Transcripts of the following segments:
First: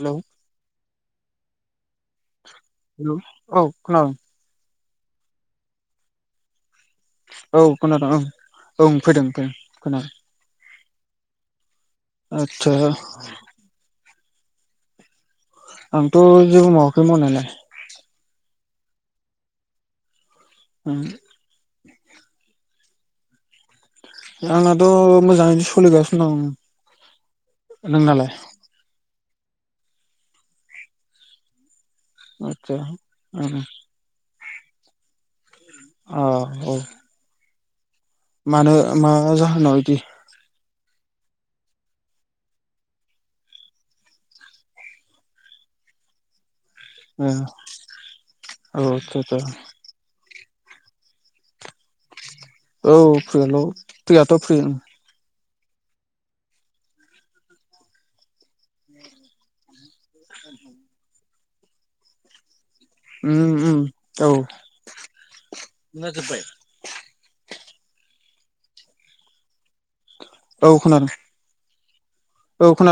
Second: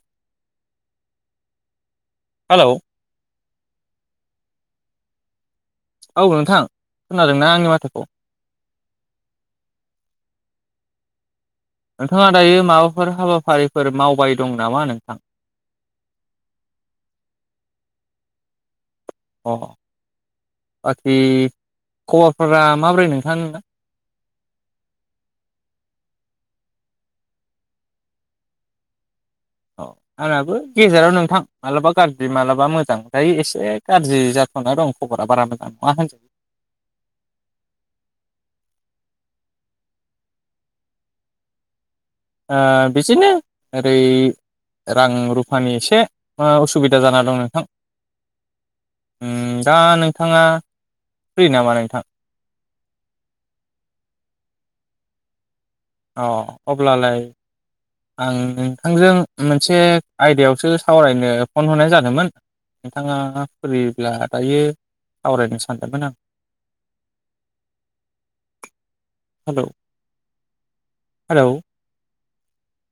हेल, hello हेल औ खोनादों। औ नोंथां। खोनादोंना औ आंनि माथोखौ खोनादों औं औं फैदों फैदों खोनादों। नोंथाङा दायो आदसा माबाफोर हाबाफारिफोर मावबाय दं नामा नोंथां? आंथ' जेबो मावाखै मावनायालाय। अ ओं बाखि खबरफोरा माब्रै नोंथां नोंना? आंनाथ' मोजाङैनो सोलिगासिनो दं नोंनालाय? अ आंनाबो गेजेराव नोंथां मालाबा [unintelligible] मालाबा आदसा मोजां दायो ओं एसे गाज्रि जाथ'ना दं खबरा बारा [unintelligible] ओ औ मानो मा जाहोनाव इदि ओ बिसिनो ओरै रां रुफानि एसे ओ उ सुबिदा जाना ओ दं नोंथां औ आदसा आदसा उम दा नों थाङा फ्रि नामा नोंथां? औ फ्रिल' फ्रियाथ' फ्रि अ अब्लालाय आं नोंथांजों मोनसे आयदायावसो सावरायनो फन हरनाय जादोंमोन। नोंथाङा उम उम फ्रिब्ला औ दायो सावरायनो सानदोमोन आं हेलौ। औ खोनादो। हेलौ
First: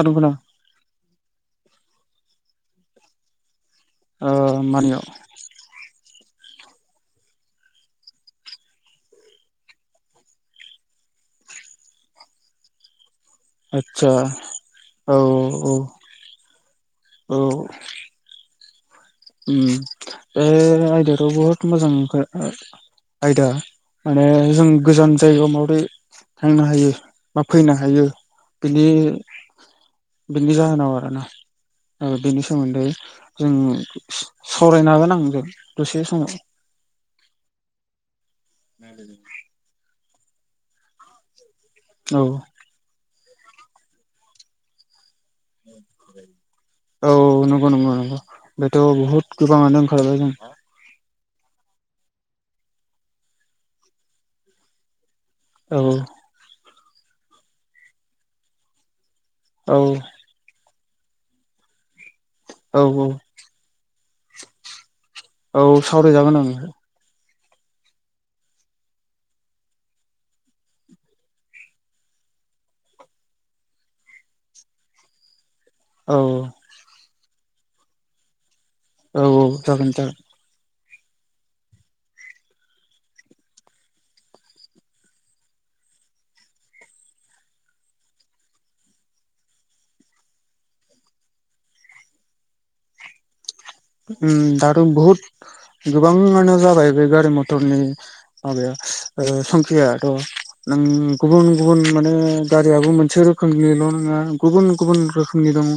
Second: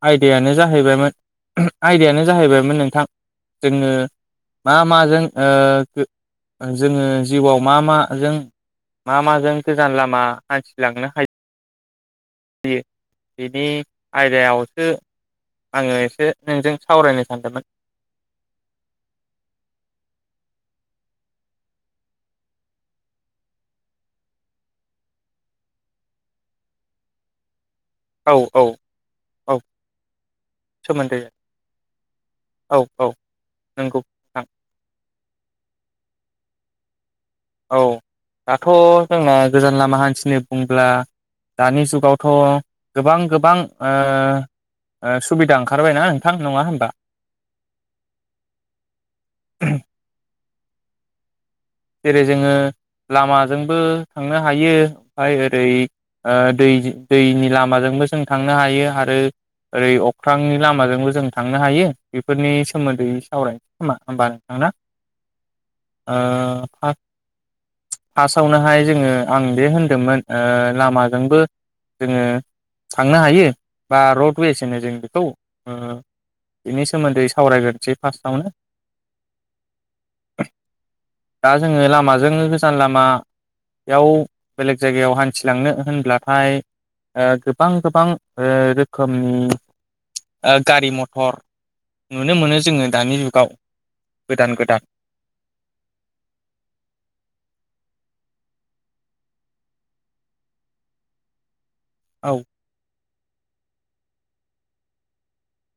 आयदायानो जाहैबायमोन आयदायानो जाहैबायमोन नोंथां जोङो ओ मा मानियाव माजों ओ बे ओ जोङो जिउआव मा माजों? मा माजों गोजान लामा हान्थिलांनो हा यो बिनि आदसा आयदायावसो औ औ आङो एसे नोंजों सावरायनो औ सानदोमोन। [inaudible] उम बे आयदायाथ' बहद मोजां [unintelligible] आयदा माने जों गोजान जायगायाव माबोरै थांनो हायो बा फैनो हायो औ औ बिनि औ बिनि जाहोनाव सोमोन्दै आरोना बेनि औ सोमोन्दै औ जोंनि नंगौ नोंथां सावरायन हागोन आंजों दसे समाव औ दाथ' जोंना गोजान लामा हान्थिनो बुंब्ला दानि औ जुगावथ' गोबां गोबां ओ बिदा ओंखारबायना नोंथां नङा होम औ नंगौ नंगौ नंगौ बेथ' बुहुद गोबाङानो ओंखारबाय जों जेरै जोङो लामाजोंबो थांनो हायो। [unintelligible] ओरै औ ओ दै दैनि लामाजोंबो जों थांनो हायो आरो। औ ओरै अख्रांनि लामाजोंबो जों थांनो हायो बेफोरनि औ सोमोन्दै सावरायनोसै खोमा होमबा नोंथांना औ सावरायजागोन [unintelligible] फासावनोहाय जोङो आं बे होनदोंमोन ओ लामाजोंबो जोङो थांनो हायो बा रडवेसो होनो जों बेखौ। ओ औ बिनि सोमोन्दै सावरायग्रोनोसै फास्टआवनो औ औ जागोन दा दा जोङो लामाजोंनो गोजान लामा बेयाव बेलेग जायगायाव हान्थिलांनो होनब्लाथाय ओ गोबां गोबां ओ रोखोमनि ओ गारि मथर नुनो मोनो जोङो दानि जुगाव उम गोदान दाथ गोदान बहुत गोबां आनो जा बाय बे गारि मथरनि माबाया ओ संखियाथ' नों गुबुन गुबुन माने औ गारियाबो मोनसे रोखोमनिल' नोङा गुबुन गुबुन रोखोमनि दङ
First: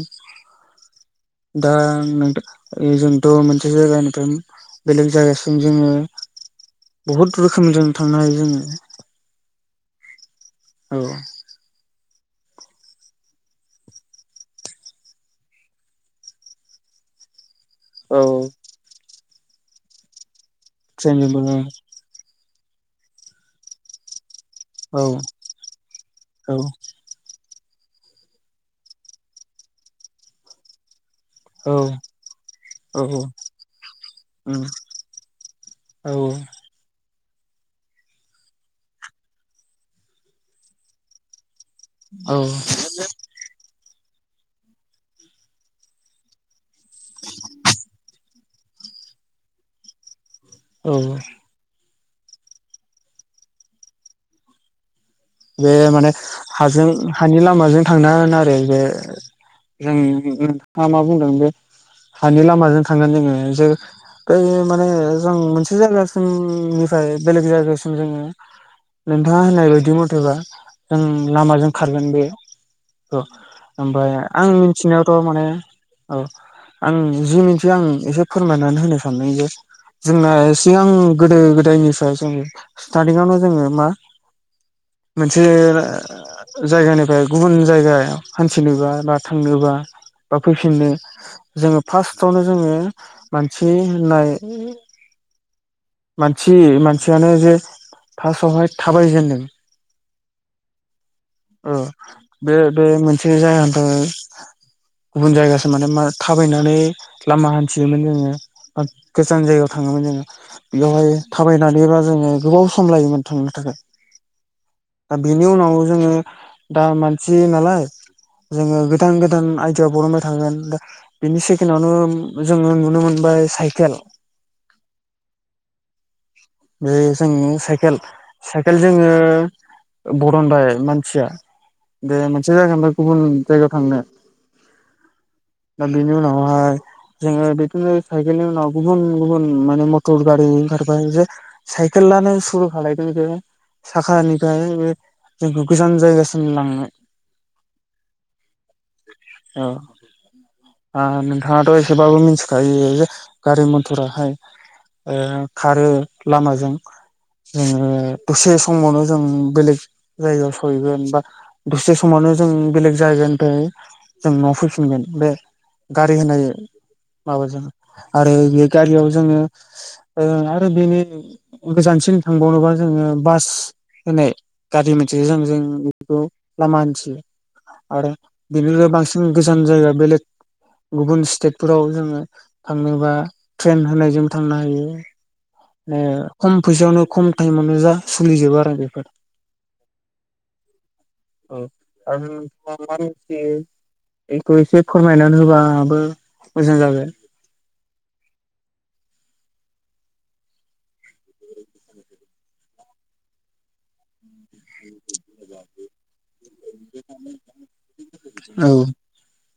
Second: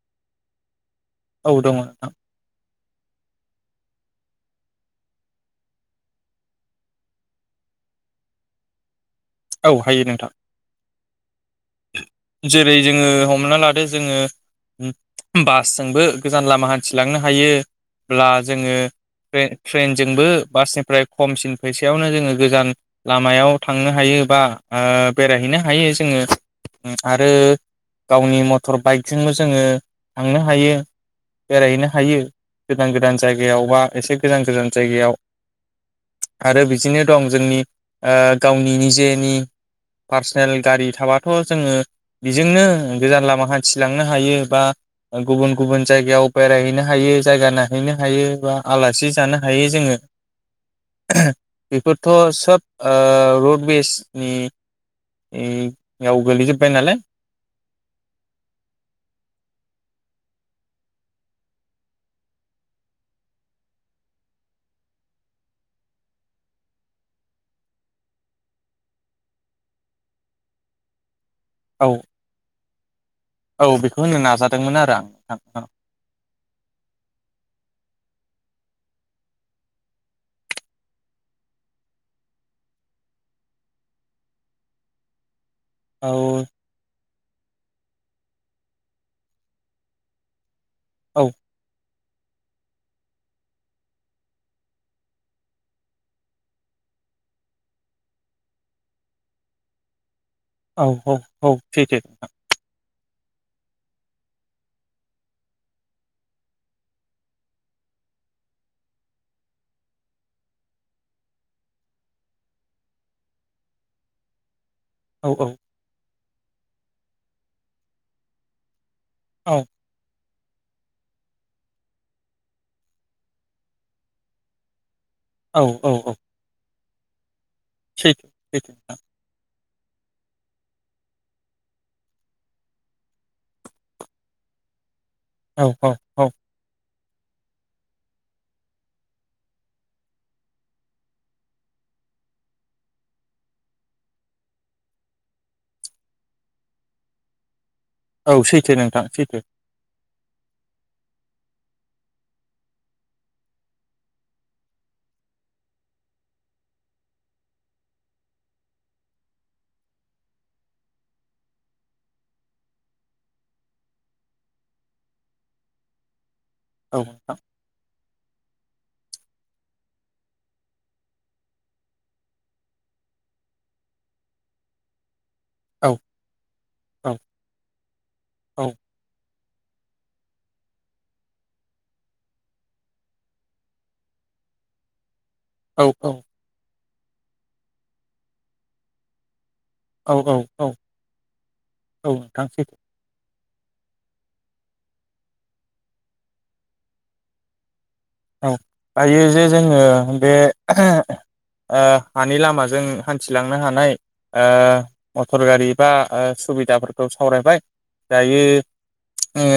औ दा दङ नोंथां नों खालि जोंथ' मोनसे जायगानिफ्राय बेलेग जायगासिम जोङो बहुद रोखोमजों थांनो हायो जोङो औ हायो नोंथां औ जेरै जोङो हमना लादो जोङो उम बासजोंबो गोजान लामा हान्थिलांनो हायो औ ब्ला जोङो थ्रे-थ्रेनजोंबो बासनिफ्राय ट्रेनजोंबो खमसिन फैसायावनो जोङो गोजान लामायाव थांनो हायो बा ओ औ बेरायहैनो हायो जोङो औ आरो गावनि मटर बाइकजोंबो जोङो थांनो हायो औ बेरायहैनो हायो गोदान गोदान जायगायाव बा एसे गोजान गोजान जायगायाव औ आरो बिदिनो दं जोंनि ओ गावनि निजेनि पार्सनेल गारि थाबाथ' जोङो औ बेजोंनो गोजान लामा हान्थिलां नो हायो बा गुबुन गुबुन जायगायाव बेरायहैनो हायो जायगा नायहैनो हायो आला सि जानो हायो जोङो औ थ' सब ओ रड वेसनि नि ने हाजों हानि लामाजों थांना नारो बे जों नोंथाङा मा बुंदों बे हानि लामाजों थांगोन जोङो जे ओइयो माने जों मोनसे जायगासिमनिफ्राय बेलेग जायगासिम जोङो नोंथाङा होननाय बायदि मथेबा जों लामाजों औ खारगोन बे अ औ बेखौ ओमफायो होननो आं नाजादोंमोन आरो आं मिथिनायावथ' माने नोंथां औ आं जि मिनथियो आं एसे फोरमायनानै होनो सानदों जे जोंना सिगां गोदो गोदायनिफ्राय जों स्टारदिंआ न जोङो मा [inaudible] जे आ औ जायगानिफ्राय गुबुन जायगायाव हान्थिनोबा बा थांनोबा बा फैफिननो औ जोङो फार्स्टावनो जोङो मानसि होननाय मानसि मानसियानो जे फार्स्टआवहाय थाबायजेनदों औ औ औ [unintelligible] ओ बे बे मोनसे जायानथो गुबुन जायगासिम माने मा थाबायनानै लामा हान्थियोमोन जोङो बा गोजान जायगा थाङोमोन जोङो एयावहाय थाबायनानैबा जोङो गोबाव सम लायोमोन थांनो थाखाय [inaudible] दा औ बेनि उनाव जोङो दा मानसि नालाय जोङो गोदान गोदान औ आदिया बरनबाय थाङोनदा बिनि सेकेनआवनो जोङो नुनो मोनबाय साइकेल औ औ औ बे जोंनि साइकेल सैथो सैथो साइकेल नोंथां जोङो बरनबाय मानसिया बे मोनसे जायगानिफ्राय गुबुन जायगायाव थांनो [inaudible] दा औ बिनि औ उनावहाय जोङो बिदिनो साइकेलनि उनाव गुबुन गुबुन माने मटर गारि ओंखारबाय जे साइकेला आनो सुरु खालायदों जे साखानि दायो बे जोंखौ गोजान जायगासिम लांनो औ सैथो नोंथां सैथो। आ नोंथाङाथ' एसेबाबो मोनथिखायो जे जे गारि मटराहाय ओ खारो लामाजों जोङो दसे समावनो जों बेलेग जायगायाव सहैगोन बा दसे समावनो जों बेलेग जायगानिफ्राय जों न'आव फैफिनगोन बे गारि होनाय औ नोंथां माबाजों आरो बेयो गारियाव जोङो ओ आरो बेनि गोजानसिन थांबावनोबा जोङो बास [unintelligible] गारि मोनस् सेजों जों औ बेखौ लामा औ हान्थियो आरो औ बिनिख्रुइ बांसिन गोजान जायगा बेलेग गुबुन स्टेटफोराव जोङो थांनोबा ट्रेन होननायजोंबो थांनो हायो औ [unintelligible] खम फैसायावनो खम टाइमावनो जा सोलिजोबो आरो बेफोर। औ औ औ औ आरो नोंथां सैथो मारै मारै बेयो बेखौ एसे फोरमायनानै होबाबो मोजां जागोन। औ दायो जे जोङो बे ओ हानि लामाजों हान्थिलांनो हानाय ओ मटर गारि बा ओ सुबिदाफोरखौ सावरायबाय दायो औ ओ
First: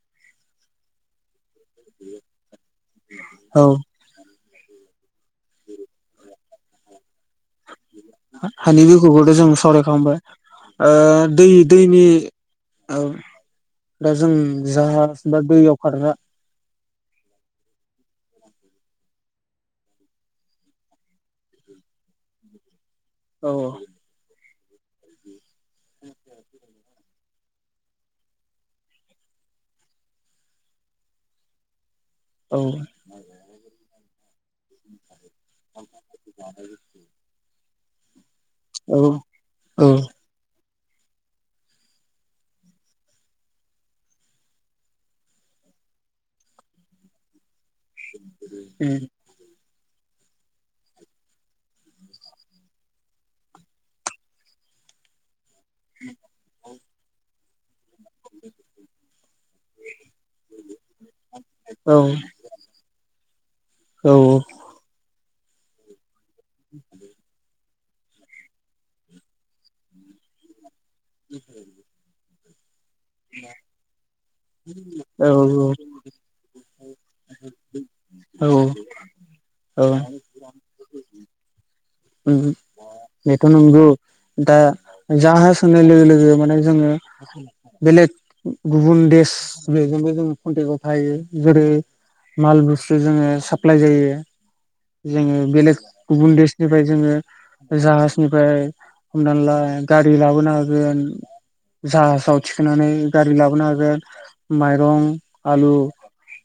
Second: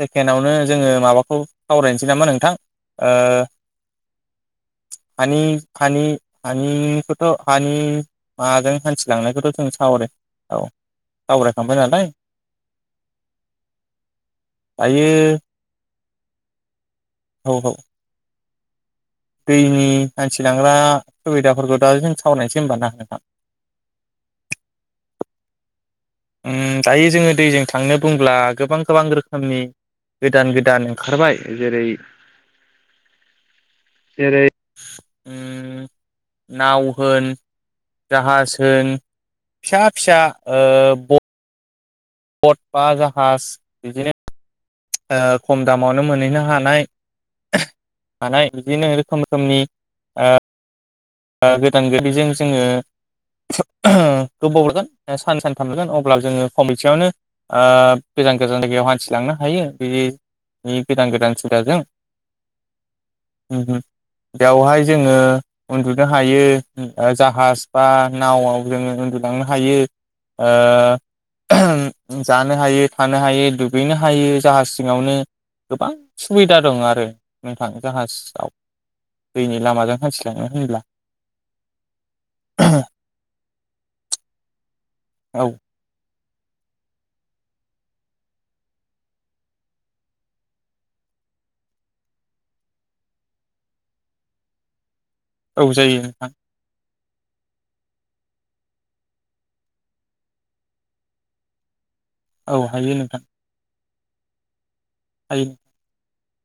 सेकेण्डआवनो जोङो माबाखौ सावरायनोसै नामा नोंथां औ ओ [unintelligible] माजों हानि बिखयखौथ' जों हान्थिलांनायखौथ' सावराय सावरायखांबाय औ ओ दै सावरायखांबाय दैनि नालाय औ दा जों जाहाज दायो बा दैयाव खारग्रा औ औ। दैनि हान्थिलांग्रा सुबिदाफोरखौ दा जों सावरायनोसै होमबा ना औ औ। उम दायो जोङो दैजों थांनो बुंब्ला गोबां गोबां रोखोमनि गोदान गोदान ओंखारबाय जेरै औ। जेरै उम नाव होन जाहाज होन औ फिसा औ फिसा ओ ब् बट बा जाहाज बिदिनो ओ खम दामावनो मोनैनो हानाय थानाय बिदिनो रोखोम रोखोमनि ओ ओ गोदान गोदिजों जोङो गोबाव हरगोन सान सान खामगोन अब्ला जोङो खमैसेयावनो ओ गोजान गोजान जायगायाव हान्थिलांनो हायो बिदि गोदान गोदान सुबिदाजों औ उम उम औ बेवहाय जोङो उन्दुनो हायो जाहाज बा नावआव जोङो उन्दुलांनो हायो ओ जानो हायो थानो हायो दुगैनो हायो जाहाज सिङावनो गोबां सुबिदा दं आरो नोंथां औ जाहाजाव दैनि औ लामाजों हान्थिलाङो ब्ला उम बेथ' नंगौ दा औ जाहाज होननाय लोगो लोगो माने जोङो बेलेग गुबुन देश बेजोंबो जो कन्टेक्टाव थायो जेरै माल बुस्थु जोङो साफ्लाइ जायो जोङो औ बेलेग जायो गुबुन नोंथां देश जोङो जाहाजनिफ्राय हमना ला गारि लाबोनो हागोन जाहाजाव औ थिखांनानै हायो नोंथां गारि लाबोनो हागोन माइरं, हायो आलु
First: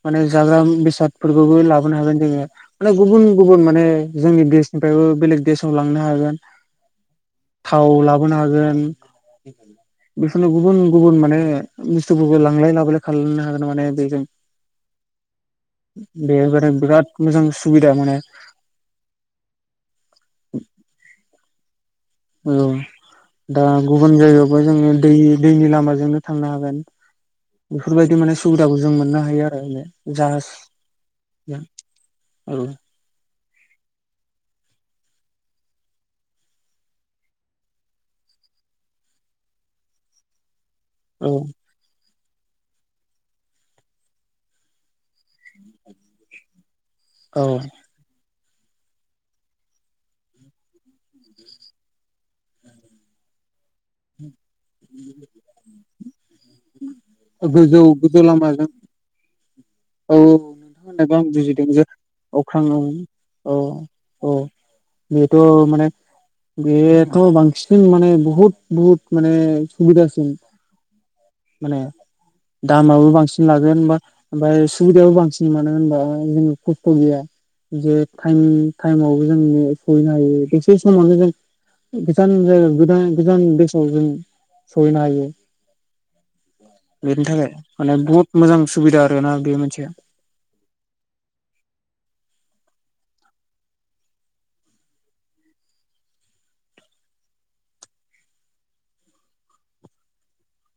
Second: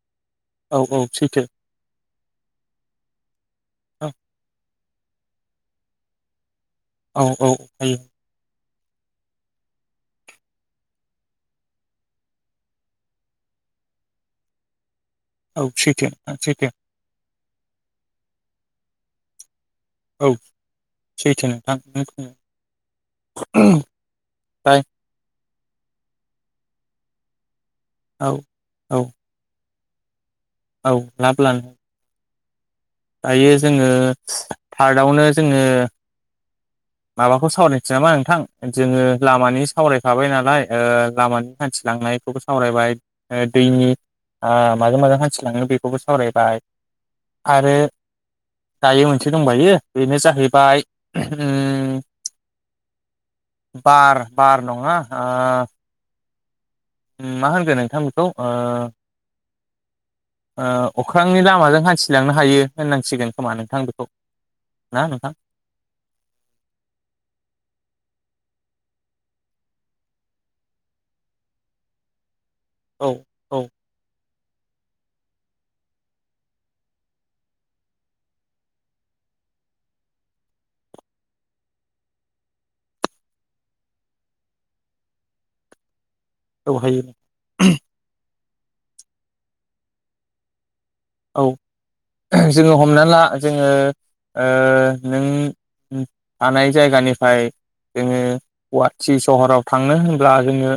माने जाग्रा औ औ सैथो बेसादफोरखौबो लाबोनो हागोन जोङो माने गुबुन गुबुन माने औ जोंनि देश निफ्रायबो बेलेग देशाव लांनो हागोन औ औ थाव हायो लाबोनो हागोन [unintelligible] बेफोरनो गुबुन गुबुन माने बुस्थुफोरखौ लांलाय लाबोलाय खालामनो हागोन माने बेजों [inaudible] सैथो नोंथां बे सैथो बिराद मोजां सुबिदा माने औ सैथो नोंथां नों औ दा गुबुन जायगायावबो जोङो दै दैनि लामाजोंनो थांनो हागोन बेफोरबायदि औ माने सुबिदाखौ जों औ मोननो हायो आरो माने जाहाज औ लाब लानो औ दायो जोङो थार्दआवनो जोङो माबाखौ सावरायनोसै नामा नोंथां जोङो लामानि सावरायखाबाय नालाय ओ औ लामानि हान्थिलांनाय बेखौबो सावरायबाय दैनि ओ माजों माजों हान्थिलाङो बेखौबो सावरायबाय औ आरो दायो मोनसे दंबायो बेनो जाहैबाय बार बार नङा ओ मा होनगोन गोजौ नोंथां गोजौ बेखौ ओ लामाजों औ ओ नोंथांमोनाबो आं अख्रांनि बुजिदों लामाजों जे हान्थिलांनो हायो अख्राङआव होननांसिगोन खोमा औ नोंथां बेखौ औ ना नोंथां बेथ' माने बेयोथ' बांसिन माने बहुत बहुत माने सुबिदासिन माने औ दामाबो बांसिन औ लागोनबा ओमफ्राय सुबिदायाबो बांसिन मोनानो होनबा जों खस्थ' गैया जे ाइम टाइमावबो जों सहैनो हायो बेसे समावनो जों गोजान ज गोजज बेसों सरि न हयो औ हायो बेनि थाखाय माने बहुत मोजां सुबिदा आरोना बे मोनसेया औ जोङो हमना ला जोङो नों थानाय जायगानिफ्राय जोङो गुवाहाटि सहराव थांनो होनब्ला जोङो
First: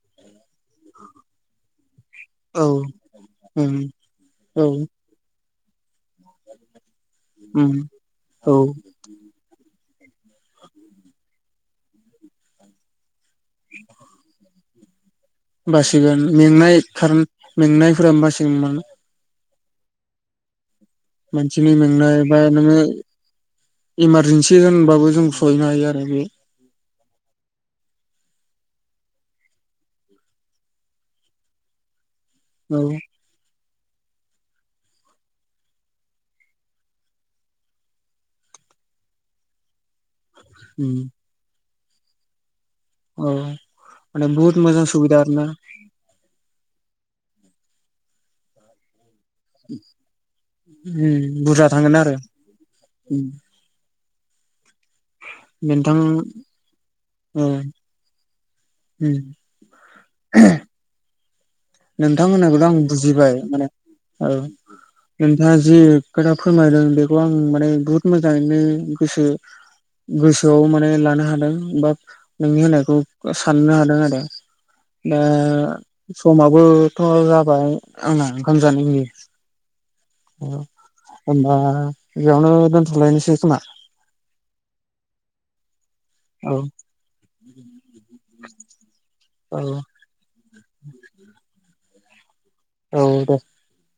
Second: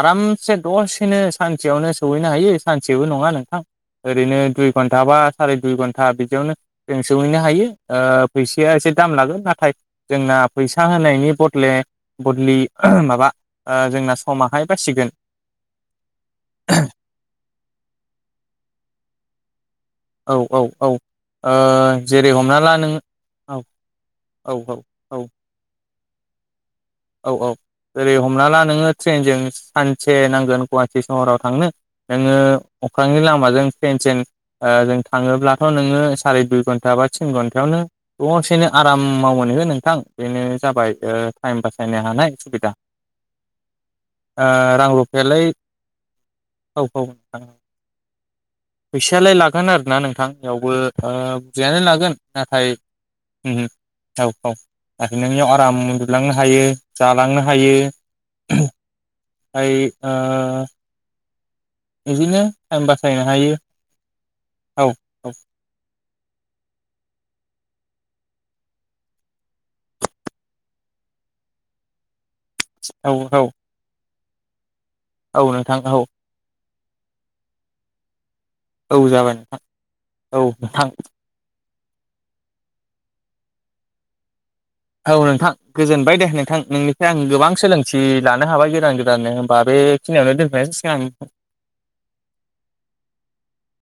आरामसे दसेनो सानसेयावनो सौहैनो हायो मोनसे औ सानसेबो नङा नोंथां उम ओरैनो औ दुइ घन्टा बा साराय दुइ घन्टा बिदियावनो जों सौहैनो हायो उम औ फैसाया एसे दाम लागोन नाथाय जोंना फैसा होनायनि बदले बदलि माबा जोंना समाहाय जाासिगोन बासिगोन मेंनाय खार मेंनायफोरा बासिगोनमोन औ औ औ मानसिनि मेंनाय जेरै बा हमना ला नोङो नों औ औ इमारजेन्सि औ होनबाबो औ जों सहैनो हायो आरो ज बे औ औ जेरै हमना ला नोङो ट्रेनजों सानसे नांगोन गुवाहाटि सहराव थांनो नोङो औ अख्रांनि लामाजों फ्लेनों थाङोब्लाथ' नोङो साराय दुइ घन्टा बािन घन्टायावनो गंसेनो आराम माव मोनो हो नोंथां बेनो जाबाय टाइम बासायनो हानाय सुबिदा औ आ बहुत मजा सुबबिदा आरोक ना [unintelligible] फैायलाय लागोन आर ना नोंथां बेयावबो बुरजा बुरजायानो थांगोन लागोन आरो नाथाय थाव फाव आरो नोंनियाव आराम नोंथां मोनुलांनो हायो जालांनो औ हायो [unintelligible] बिदिनो नोंथांमोनहाखौथ' आं टाइम बासायनो बुजिबाय हायो माने औ औ औ नोंथाङा जि खोथा फोरमायदों बेखौ आं माने बुहुद मोजाङैनो गोसो गोसोआव माने लानो हादों बा नोंनि होननायखौ औ साननो हादों आरो दा औ नोंथां औ समाबोथ' जाबाय आंना ओंखाम औ जानायनि जाबाय नोंथां औ नोंथां होमबा बेयावनो दोनथ'लायनोसै खोमा औ नोंथां गोजोनबाय दे औ नोंथां नोंनिफ्राय आं गोबां सोलोंथि लानो हाबाय गोदान गोदान [unintelligible] होनोमबा औ बेखिनियावनो [unintelligible] औ दे